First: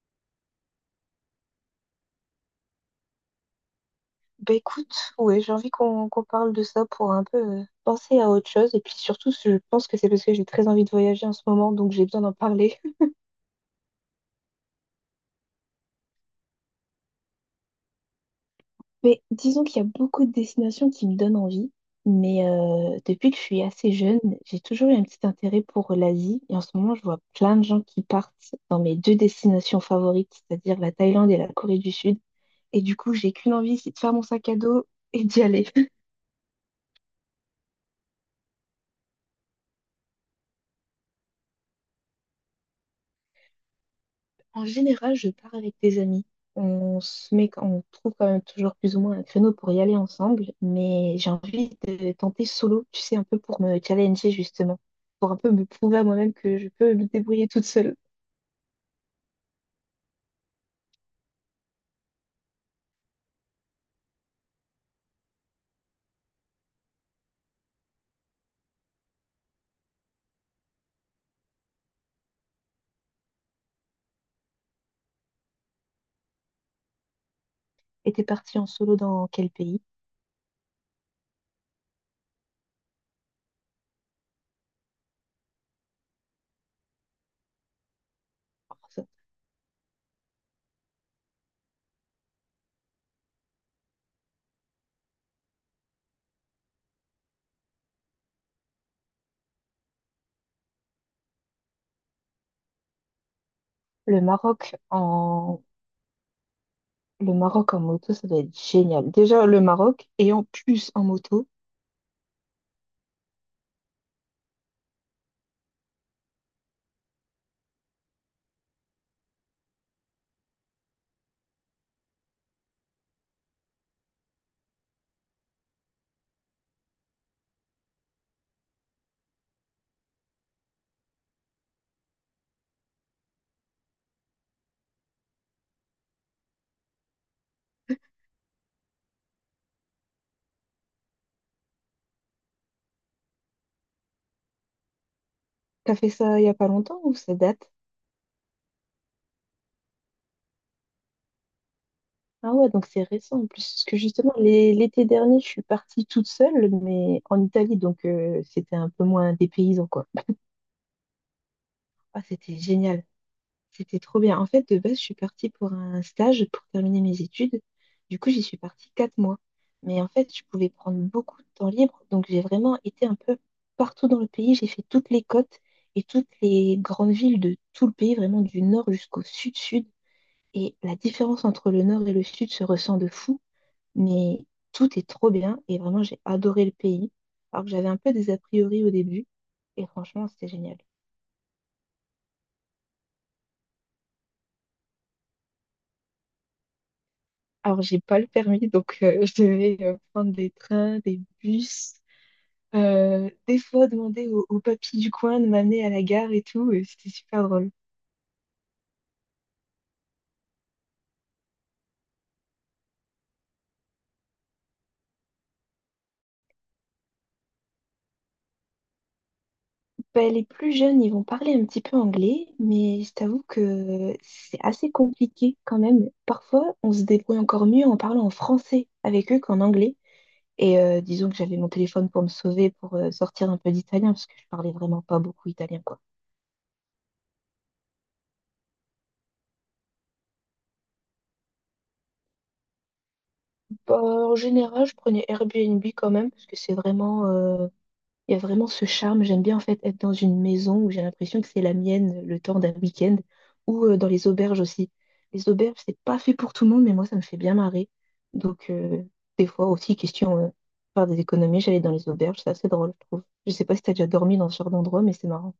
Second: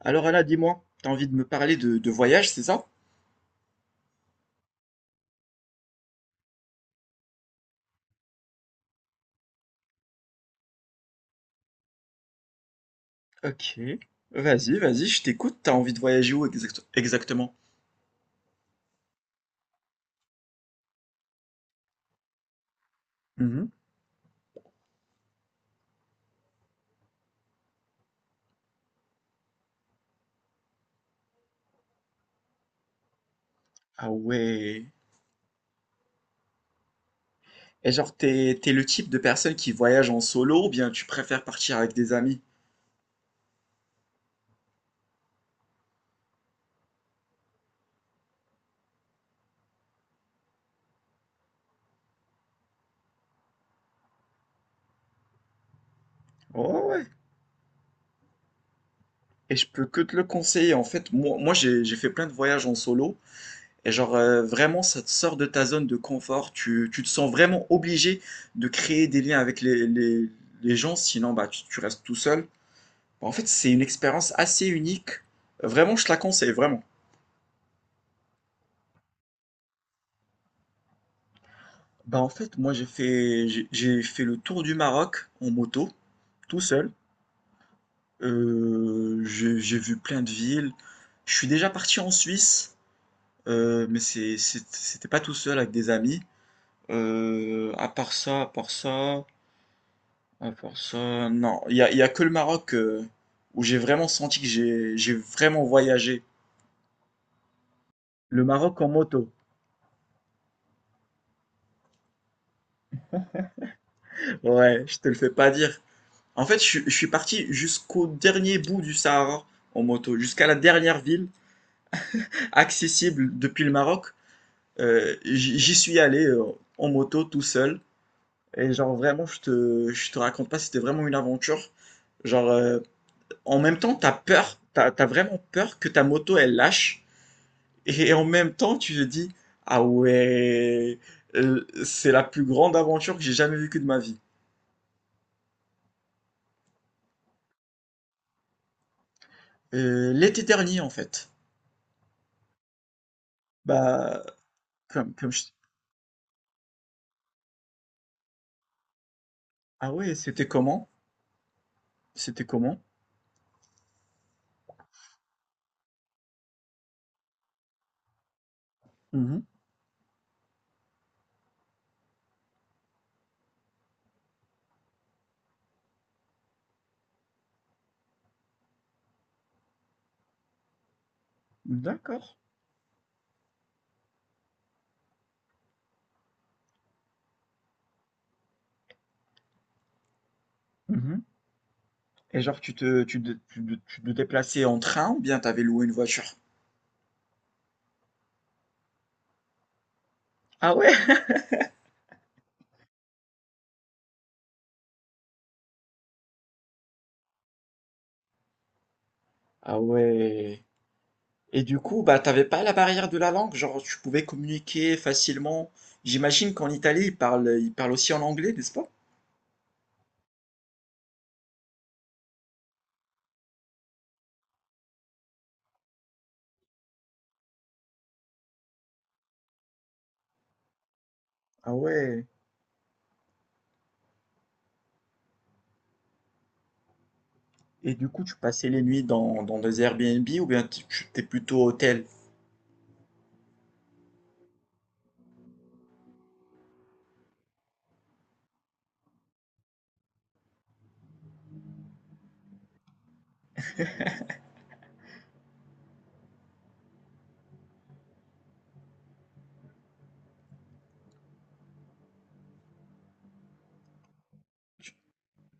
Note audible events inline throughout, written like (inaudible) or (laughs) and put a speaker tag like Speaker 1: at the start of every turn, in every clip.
Speaker 1: Alors Anna, dis-moi, t'as envie de me parler de voyage, c'est ça?
Speaker 2: Bah écoute, ouais, j'ai envie qu'on parle de ça pour un peu penser à autre chose. Et puis surtout, je pense que c'est parce que j'ai très envie de voyager en ce moment, donc j'ai besoin d'en parler.
Speaker 1: Ok. Vas-y, vas-y, je t'écoute. T'as envie de voyager où exactement?
Speaker 2: (laughs) Mais disons qu'il y a beaucoup de destinations qui me donnent envie. Mais depuis que je suis
Speaker 1: Mhm.
Speaker 2: assez jeune, j'ai toujours eu un petit intérêt pour l'Asie. Et en ce moment, je vois plein de gens qui partent dans mes deux destinations favorites, c'est-à-dire la Thaïlande et la Corée du Sud. Et du coup, j'ai qu'une envie, c'est de
Speaker 1: Ah
Speaker 2: faire mon sac à dos
Speaker 1: ouais.
Speaker 2: et d'y aller.
Speaker 1: Et genre, t'es le type de personne qui voyage en solo ou bien tu préfères partir avec des amis?
Speaker 2: En général, je pars avec des amis. On se met, on trouve quand même toujours plus ou moins un créneau pour y aller ensemble, mais j'ai envie de tenter solo, tu sais, un peu pour me challenger justement, pour un peu me prouver à moi-même que je
Speaker 1: Oh
Speaker 2: peux
Speaker 1: ouais.
Speaker 2: me débrouiller toute seule.
Speaker 1: Et je peux que te le conseiller. En fait, j'ai fait plein de voyages en solo. Et genre, vraiment, ça te sort de ta zone de confort. Tu te sens vraiment obligé de créer des liens avec les gens. Sinon, bah, tu restes tout seul. En fait, c'est une expérience assez unique. Vraiment, je te la conseille, vraiment.
Speaker 2: Et t'es partie en solo dans quel pays?
Speaker 1: Bah en fait, moi j'ai fait le tour du Maroc en moto, tout seul. J'ai vu plein de villes. Je suis déjà parti en Suisse, mais c'était pas tout seul, avec des amis. Euh, à part ça, à part ça, à part ça, non, il y a que le Maroc où j'ai vraiment
Speaker 2: Le
Speaker 1: senti que
Speaker 2: Maroc
Speaker 1: j'ai vraiment
Speaker 2: en
Speaker 1: voyagé.
Speaker 2: le Maroc en moto, ça doit
Speaker 1: Le
Speaker 2: être
Speaker 1: Maroc en
Speaker 2: génial.
Speaker 1: moto.
Speaker 2: Déjà le Maroc et en plus en moto.
Speaker 1: Ouais, je te le fais pas dire. En fait, je suis parti jusqu'au dernier bout du Sahara en moto, jusqu'à la dernière ville accessible depuis le Maroc. J'y suis allé en moto, tout seul. Et genre vraiment, je te raconte pas, c'était vraiment une aventure. Genre, en même temps, t'as peur, t'as vraiment peur que ta moto, elle lâche. Et en même temps, tu te dis, ah ouais, c'est la plus grande aventure que j'ai jamais vécue de ma vie.
Speaker 2: T'as fait ça il y a pas longtemps ou ça date?
Speaker 1: L'été dernier, en fait.
Speaker 2: Ah ouais, donc c'est récent en plus. Parce que
Speaker 1: Bah,
Speaker 2: justement, l'été
Speaker 1: comme
Speaker 2: dernier, je
Speaker 1: je-
Speaker 2: suis partie toute seule, mais en Italie, donc c'était un peu moins dépaysant,
Speaker 1: Ah
Speaker 2: quoi.
Speaker 1: ouais, c'était comment?
Speaker 2: Ah,
Speaker 1: C'était
Speaker 2: c'était
Speaker 1: comment?
Speaker 2: génial. C'était trop bien. En fait, de base, je suis partie pour un stage pour terminer mes études. Du coup, j'y suis partie 4 mois.
Speaker 1: Mmh.
Speaker 2: Mais en fait, je pouvais prendre beaucoup de temps libre. Donc, j'ai vraiment été un peu partout dans le pays. J'ai fait toutes les côtes et toutes les grandes villes de tout le pays, vraiment du nord jusqu'au sud-sud. Et la différence entre le nord et le
Speaker 1: D'accord.
Speaker 2: sud se ressent de fou. Mais tout est trop bien et vraiment, j'ai adoré le pays. Alors que j'avais un peu des a priori au début et franchement, c'était génial.
Speaker 1: Mmh. Et genre tu te déplaçais en train ou bien t'avais loué une voiture?
Speaker 2: Alors, j'ai pas le permis, donc (laughs) je devais prendre des
Speaker 1: Ah ouais?
Speaker 2: trains, des bus, des fois demander au papy du coin de m'amener à la gare et tout. Et c'était super drôle.
Speaker 1: Ah ouais. Et du coup, bah, t'avais pas la barrière de la langue? Genre tu pouvais communiquer facilement? J'imagine qu'en Italie, ils parlent aussi en anglais, n'est-ce pas?
Speaker 2: Ben, les plus jeunes, ils vont parler un petit peu anglais, mais je t'avoue que c'est assez compliqué quand même. Parfois, on se débrouille encore mieux en parlant en français avec eux qu'en anglais. Et disons que j'avais mon
Speaker 1: Ah
Speaker 2: téléphone pour
Speaker 1: ouais.
Speaker 2: me sauver, pour sortir un peu d'italien, parce que je parlais vraiment pas beaucoup italien, quoi.
Speaker 1: Et du coup, tu passais les nuits dans des Airbnb ou bien tu étais plutôt hôtel?
Speaker 2: Bah, en général, je prenais Airbnb quand même, parce que c'est vraiment, il y a vraiment ce charme. J'aime bien en fait être dans une maison où j'ai l'impression que c'est la mienne le temps d'un week-end, ou dans les auberges aussi. Les auberges, c'est pas fait pour tout le monde, mais moi, ça me fait bien marrer. Donc, des fois aussi, question, faire des économies, j'allais dans les auberges, c'est assez drôle, je trouve. Je sais pas si t'as déjà dormi dans ce genre d'endroit, mais c'est marrant.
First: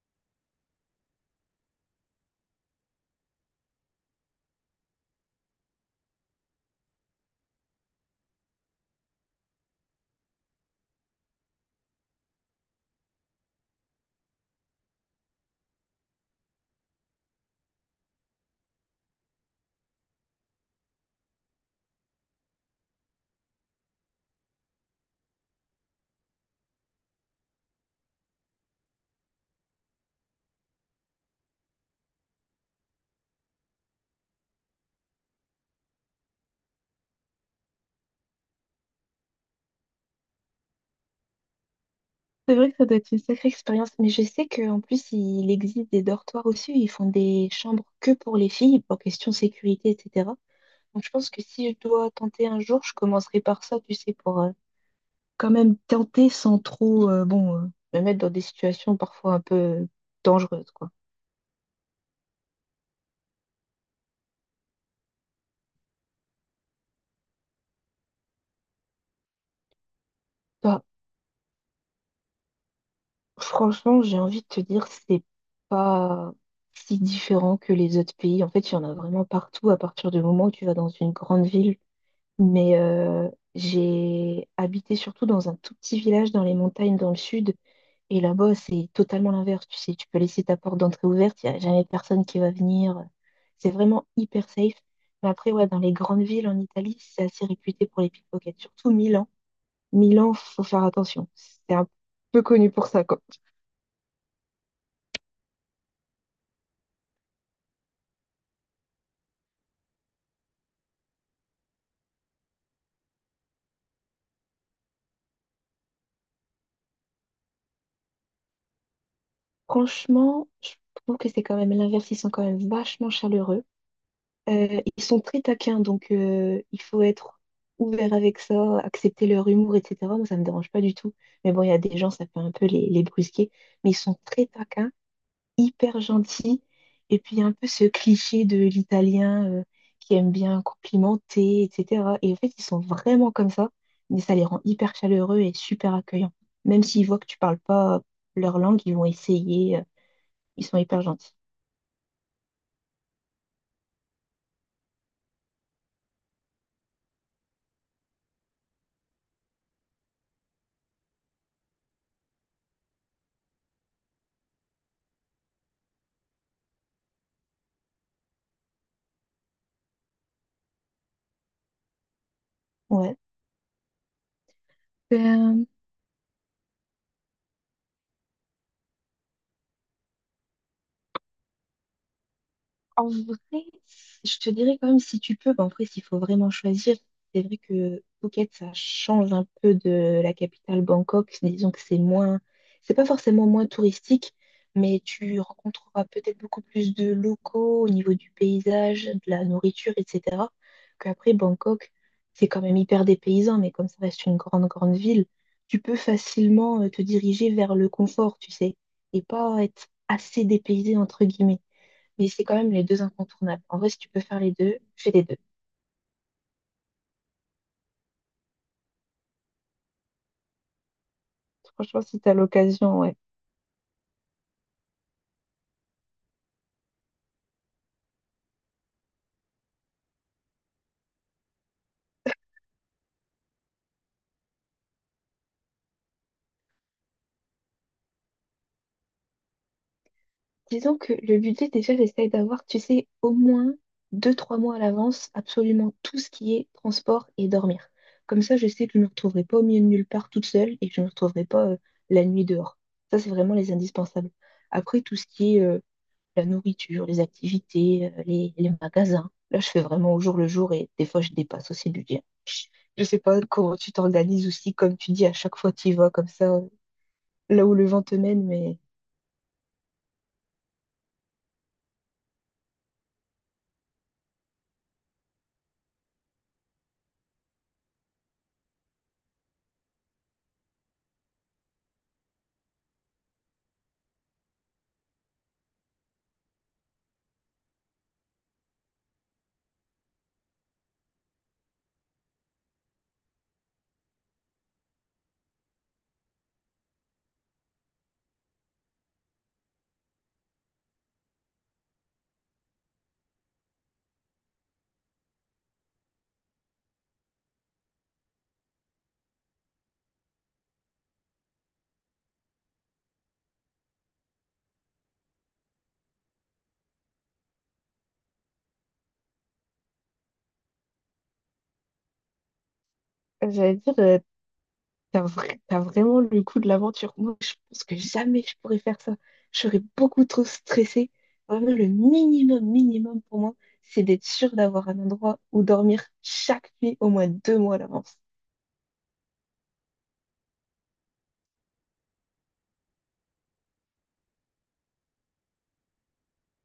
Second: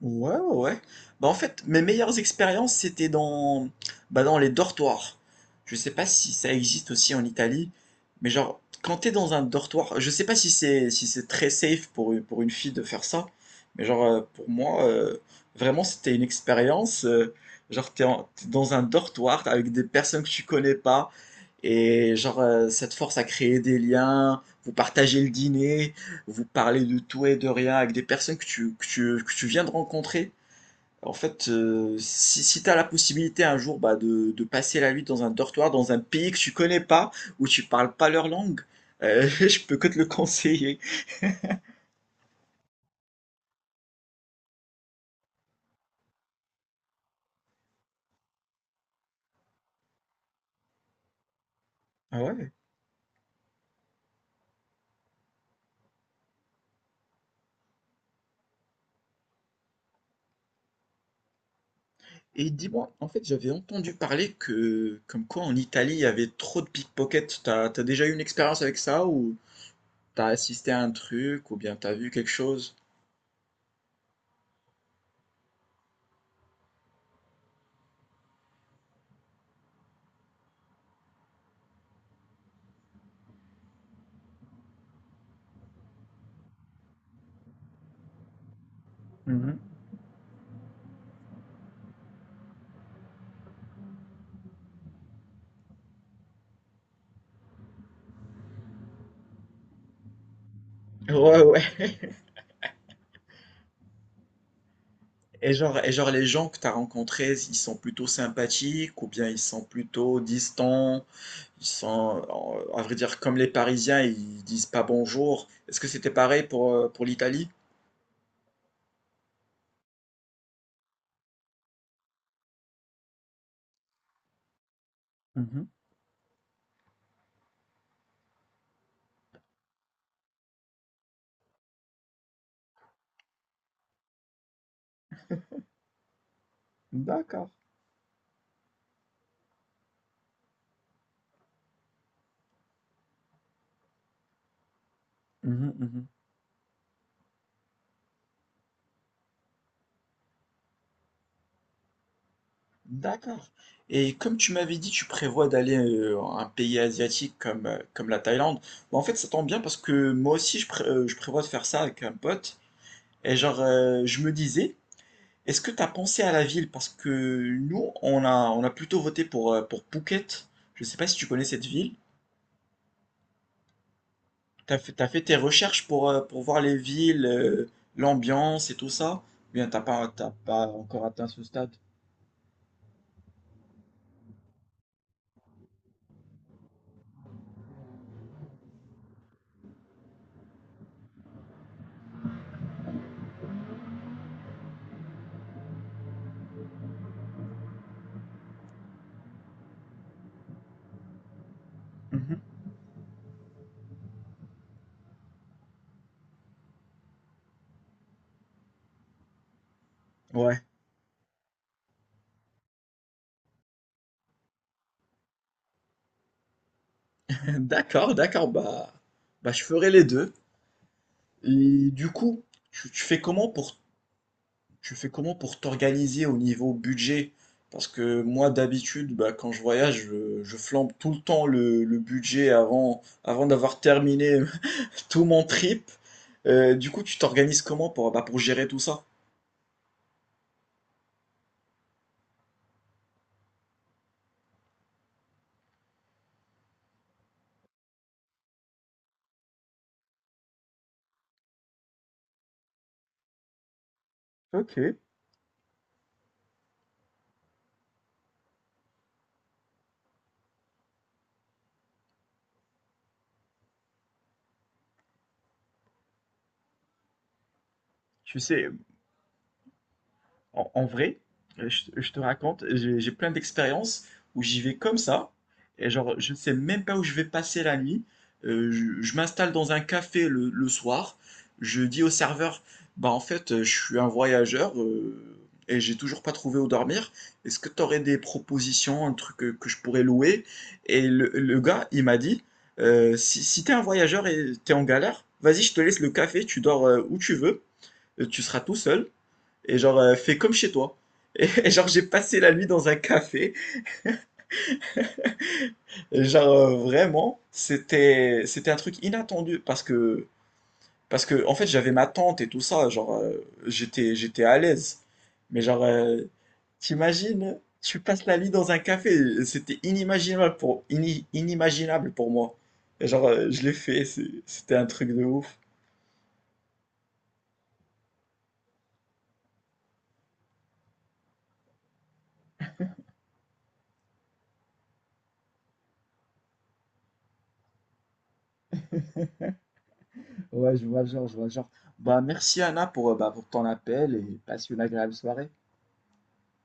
Speaker 1: Ouais, ouais, ouais. Bah, en fait, mes meilleures expériences, bah, dans les dortoirs. Je sais pas si ça existe aussi en Italie, mais genre, quand t'es dans un dortoir, je sais pas si c'est si c'est très safe pour une fille de faire ça, mais genre, pour moi, vraiment, c'était une expérience. Genre, t'es dans un dortoir avec des personnes que tu connais pas, et genre, ça te force à créer des liens, vous partagez le dîner, vous parlez de tout et de rien avec des personnes que que tu viens de rencontrer. En fait, si tu as la possibilité un jour, bah, de passer la nuit dans un dortoir, dans un pays que tu connais pas, où tu parles pas leur langue, (laughs) je peux que te le conseiller.
Speaker 2: C'est vrai que ça doit être une sacrée expérience, mais je sais qu'en plus, il existe des dortoirs aussi, où ils font des chambres que pour les filles, pour question sécurité, etc. Donc je pense que si je dois
Speaker 1: Ah
Speaker 2: tenter
Speaker 1: ouais?
Speaker 2: un jour, je commencerai par ça, tu sais, pour quand même tenter sans trop, bon, me mettre dans des situations parfois un peu dangereuses, quoi.
Speaker 1: Et dis-moi, en fait, j'avais entendu parler que, comme quoi en Italie, il y avait trop de pickpockets. T'as déjà eu une expérience avec ça, ou t'as assisté à
Speaker 2: Bah,
Speaker 1: un truc, ou bien t'as vu quelque chose?
Speaker 2: franchement, j'ai envie de te dire, c'est pas si différent que les autres pays. En fait, il y en a vraiment partout à partir du moment où tu vas dans une grande ville. Mais j'ai habité surtout dans un tout petit village dans les montagnes dans le sud. Et là-bas, c'est totalement
Speaker 1: Mhm.
Speaker 2: l'inverse. Tu sais, tu peux laisser ta porte d'entrée ouverte, il n'y a jamais personne qui va venir. C'est vraiment hyper safe. Mais après, ouais, dans les grandes villes en Italie, c'est assez réputé pour les pickpockets, surtout Milan. Milan, faut faire attention.
Speaker 1: Ouais, ouais.
Speaker 2: C'est un peu connu pour ça, quoi.
Speaker 1: Et genre les gens que tu as rencontrés, ils sont plutôt sympathiques ou bien ils sont plutôt distants, ils sont, à vrai dire, comme les Parisiens, ils disent pas bonjour. Est-ce que c'était pareil pour l'Italie?
Speaker 2: Franchement, je trouve que c'est quand même l'inverse. Ils sont quand même vachement chaleureux. Ils sont très
Speaker 1: Mhm.
Speaker 2: taquins, donc il faut être ouvert avec ça, accepter leur humour, etc. Moi, ça me dérange pas du tout. Mais bon, il y a des gens, ça peut un peu les brusquer. Mais ils sont très taquins, hyper gentils. Et puis, il y a
Speaker 1: D'accord.
Speaker 2: un peu ce cliché de l'italien qui aime bien complimenter, etc. Et en fait, ils sont vraiment comme ça, mais ça les rend hyper chaleureux et
Speaker 1: Mhm,
Speaker 2: super
Speaker 1: mhm.
Speaker 2: accueillants. Même s'ils voient que tu parles pas leur langue, ils vont essayer. Ils sont hyper gentils.
Speaker 1: D'accord. Et comme tu m'avais dit, tu prévois d'aller à un pays asiatique comme, comme la Thaïlande. Bah, en fait, ça tombe bien parce que moi aussi, je prévois de faire ça avec un pote. Et genre, je me disais, est-ce que tu as pensé à la ville? Parce que nous, on a plutôt voté pour Phuket. Je ne sais pas si tu connais cette ville.
Speaker 2: Ouais.
Speaker 1: T'as fait tes recherches pour voir les villes, l'ambiance et tout ça? Ou bien t'as pas encore atteint ce stade?
Speaker 2: En vrai, je te dirais quand même si tu peux, bah, en vrai, s'il faut vraiment choisir, c'est vrai que Phuket, ça change un peu de la capitale Bangkok. Disons que c'est moins, c'est pas forcément moins touristique, mais tu rencontreras peut-être beaucoup plus de locaux au niveau du paysage, de la nourriture, etc. Qu'après Bangkok,
Speaker 1: Mhm.
Speaker 2: c'est quand même hyper dépaysant, mais comme ça reste une grande, grande ville, tu peux facilement te diriger vers le confort, tu sais, et pas être assez
Speaker 1: Ouais.
Speaker 2: dépaysé, entre guillemets, mais c'est quand même les deux incontournables. En vrai, si tu peux faire les deux, fais les deux.
Speaker 1: (laughs) D'accord, d'accord. Bah, bah, je ferai les deux. Et
Speaker 2: Franchement,
Speaker 1: du
Speaker 2: si t'as
Speaker 1: coup, tu,
Speaker 2: l'occasion,
Speaker 1: tu
Speaker 2: ouais.
Speaker 1: fais comment pour tu fais comment pour t'organiser au niveau budget? Parce que moi, d'habitude, bah, quand je voyage, je flambe tout le temps le budget avant, avant d'avoir terminé (laughs) tout mon trip. Du coup, tu t'organises comment pour, bah, pour gérer tout ça?
Speaker 2: Disons que le budget, déjà, j'essaye d'avoir, tu sais, au moins 2, 3 mois à l'avance, absolument tout ce qui est transport et dormir. Comme ça, je sais que je ne me retrouverai pas au milieu de nulle part toute seule et que je ne me retrouverai pas la nuit dehors. Ça, c'est vraiment les indispensables.
Speaker 1: Ok,
Speaker 2: Après, tout ce qui est la nourriture, les activités, les magasins, là, je fais vraiment au jour le jour et des fois, je dépasse aussi le budget. Je sais pas comment tu t'organises aussi, comme tu dis, à chaque fois tu y vas comme ça, là où le vent te
Speaker 1: tu
Speaker 2: mène,
Speaker 1: sais,
Speaker 2: mais
Speaker 1: En vrai, je te raconte, j'ai plein d'expériences où j'y vais comme ça, et genre, je ne sais même pas où je vais passer la nuit. Je m'installe dans un café le soir. Je dis au serveur, bah en fait, je suis un voyageur, et j'ai toujours pas trouvé où dormir. Est-ce que tu aurais des propositions, un truc que je pourrais louer? Et le gars, il m'a dit, si t'es un voyageur et t'es en galère, vas-y, je te laisse le café, tu dors où tu veux, tu seras tout seul, et genre fais comme chez toi. Et, (laughs) et genre j'ai passé la nuit dans un café. Et genre vraiment, c'était un truc inattendu, parce que en fait j'avais ma tante et tout ça, genre j'étais à l'aise. Mais genre t'imagines, tu passes la nuit dans un café, c'était inimaginable inimaginable pour moi. Et genre je l'ai
Speaker 2: j'allais dire,
Speaker 1: fait, c'était un truc de ouf.
Speaker 2: t'as vraiment le coup de l'aventure. Moi, je pense que jamais je pourrais faire ça. Je serais beaucoup trop stressée. Vraiment, le minimum, minimum pour moi, c'est d'être sûre d'avoir un endroit où dormir chaque nuit au moins 2 mois à l'avance.
Speaker 1: Bah merci Anna pour, bah, pour ton appel, et passe une agréable soirée.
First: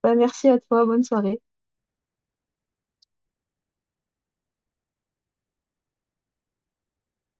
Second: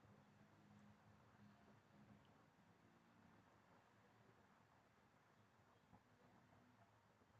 Speaker 2: Bah, merci à toi, bonne soirée.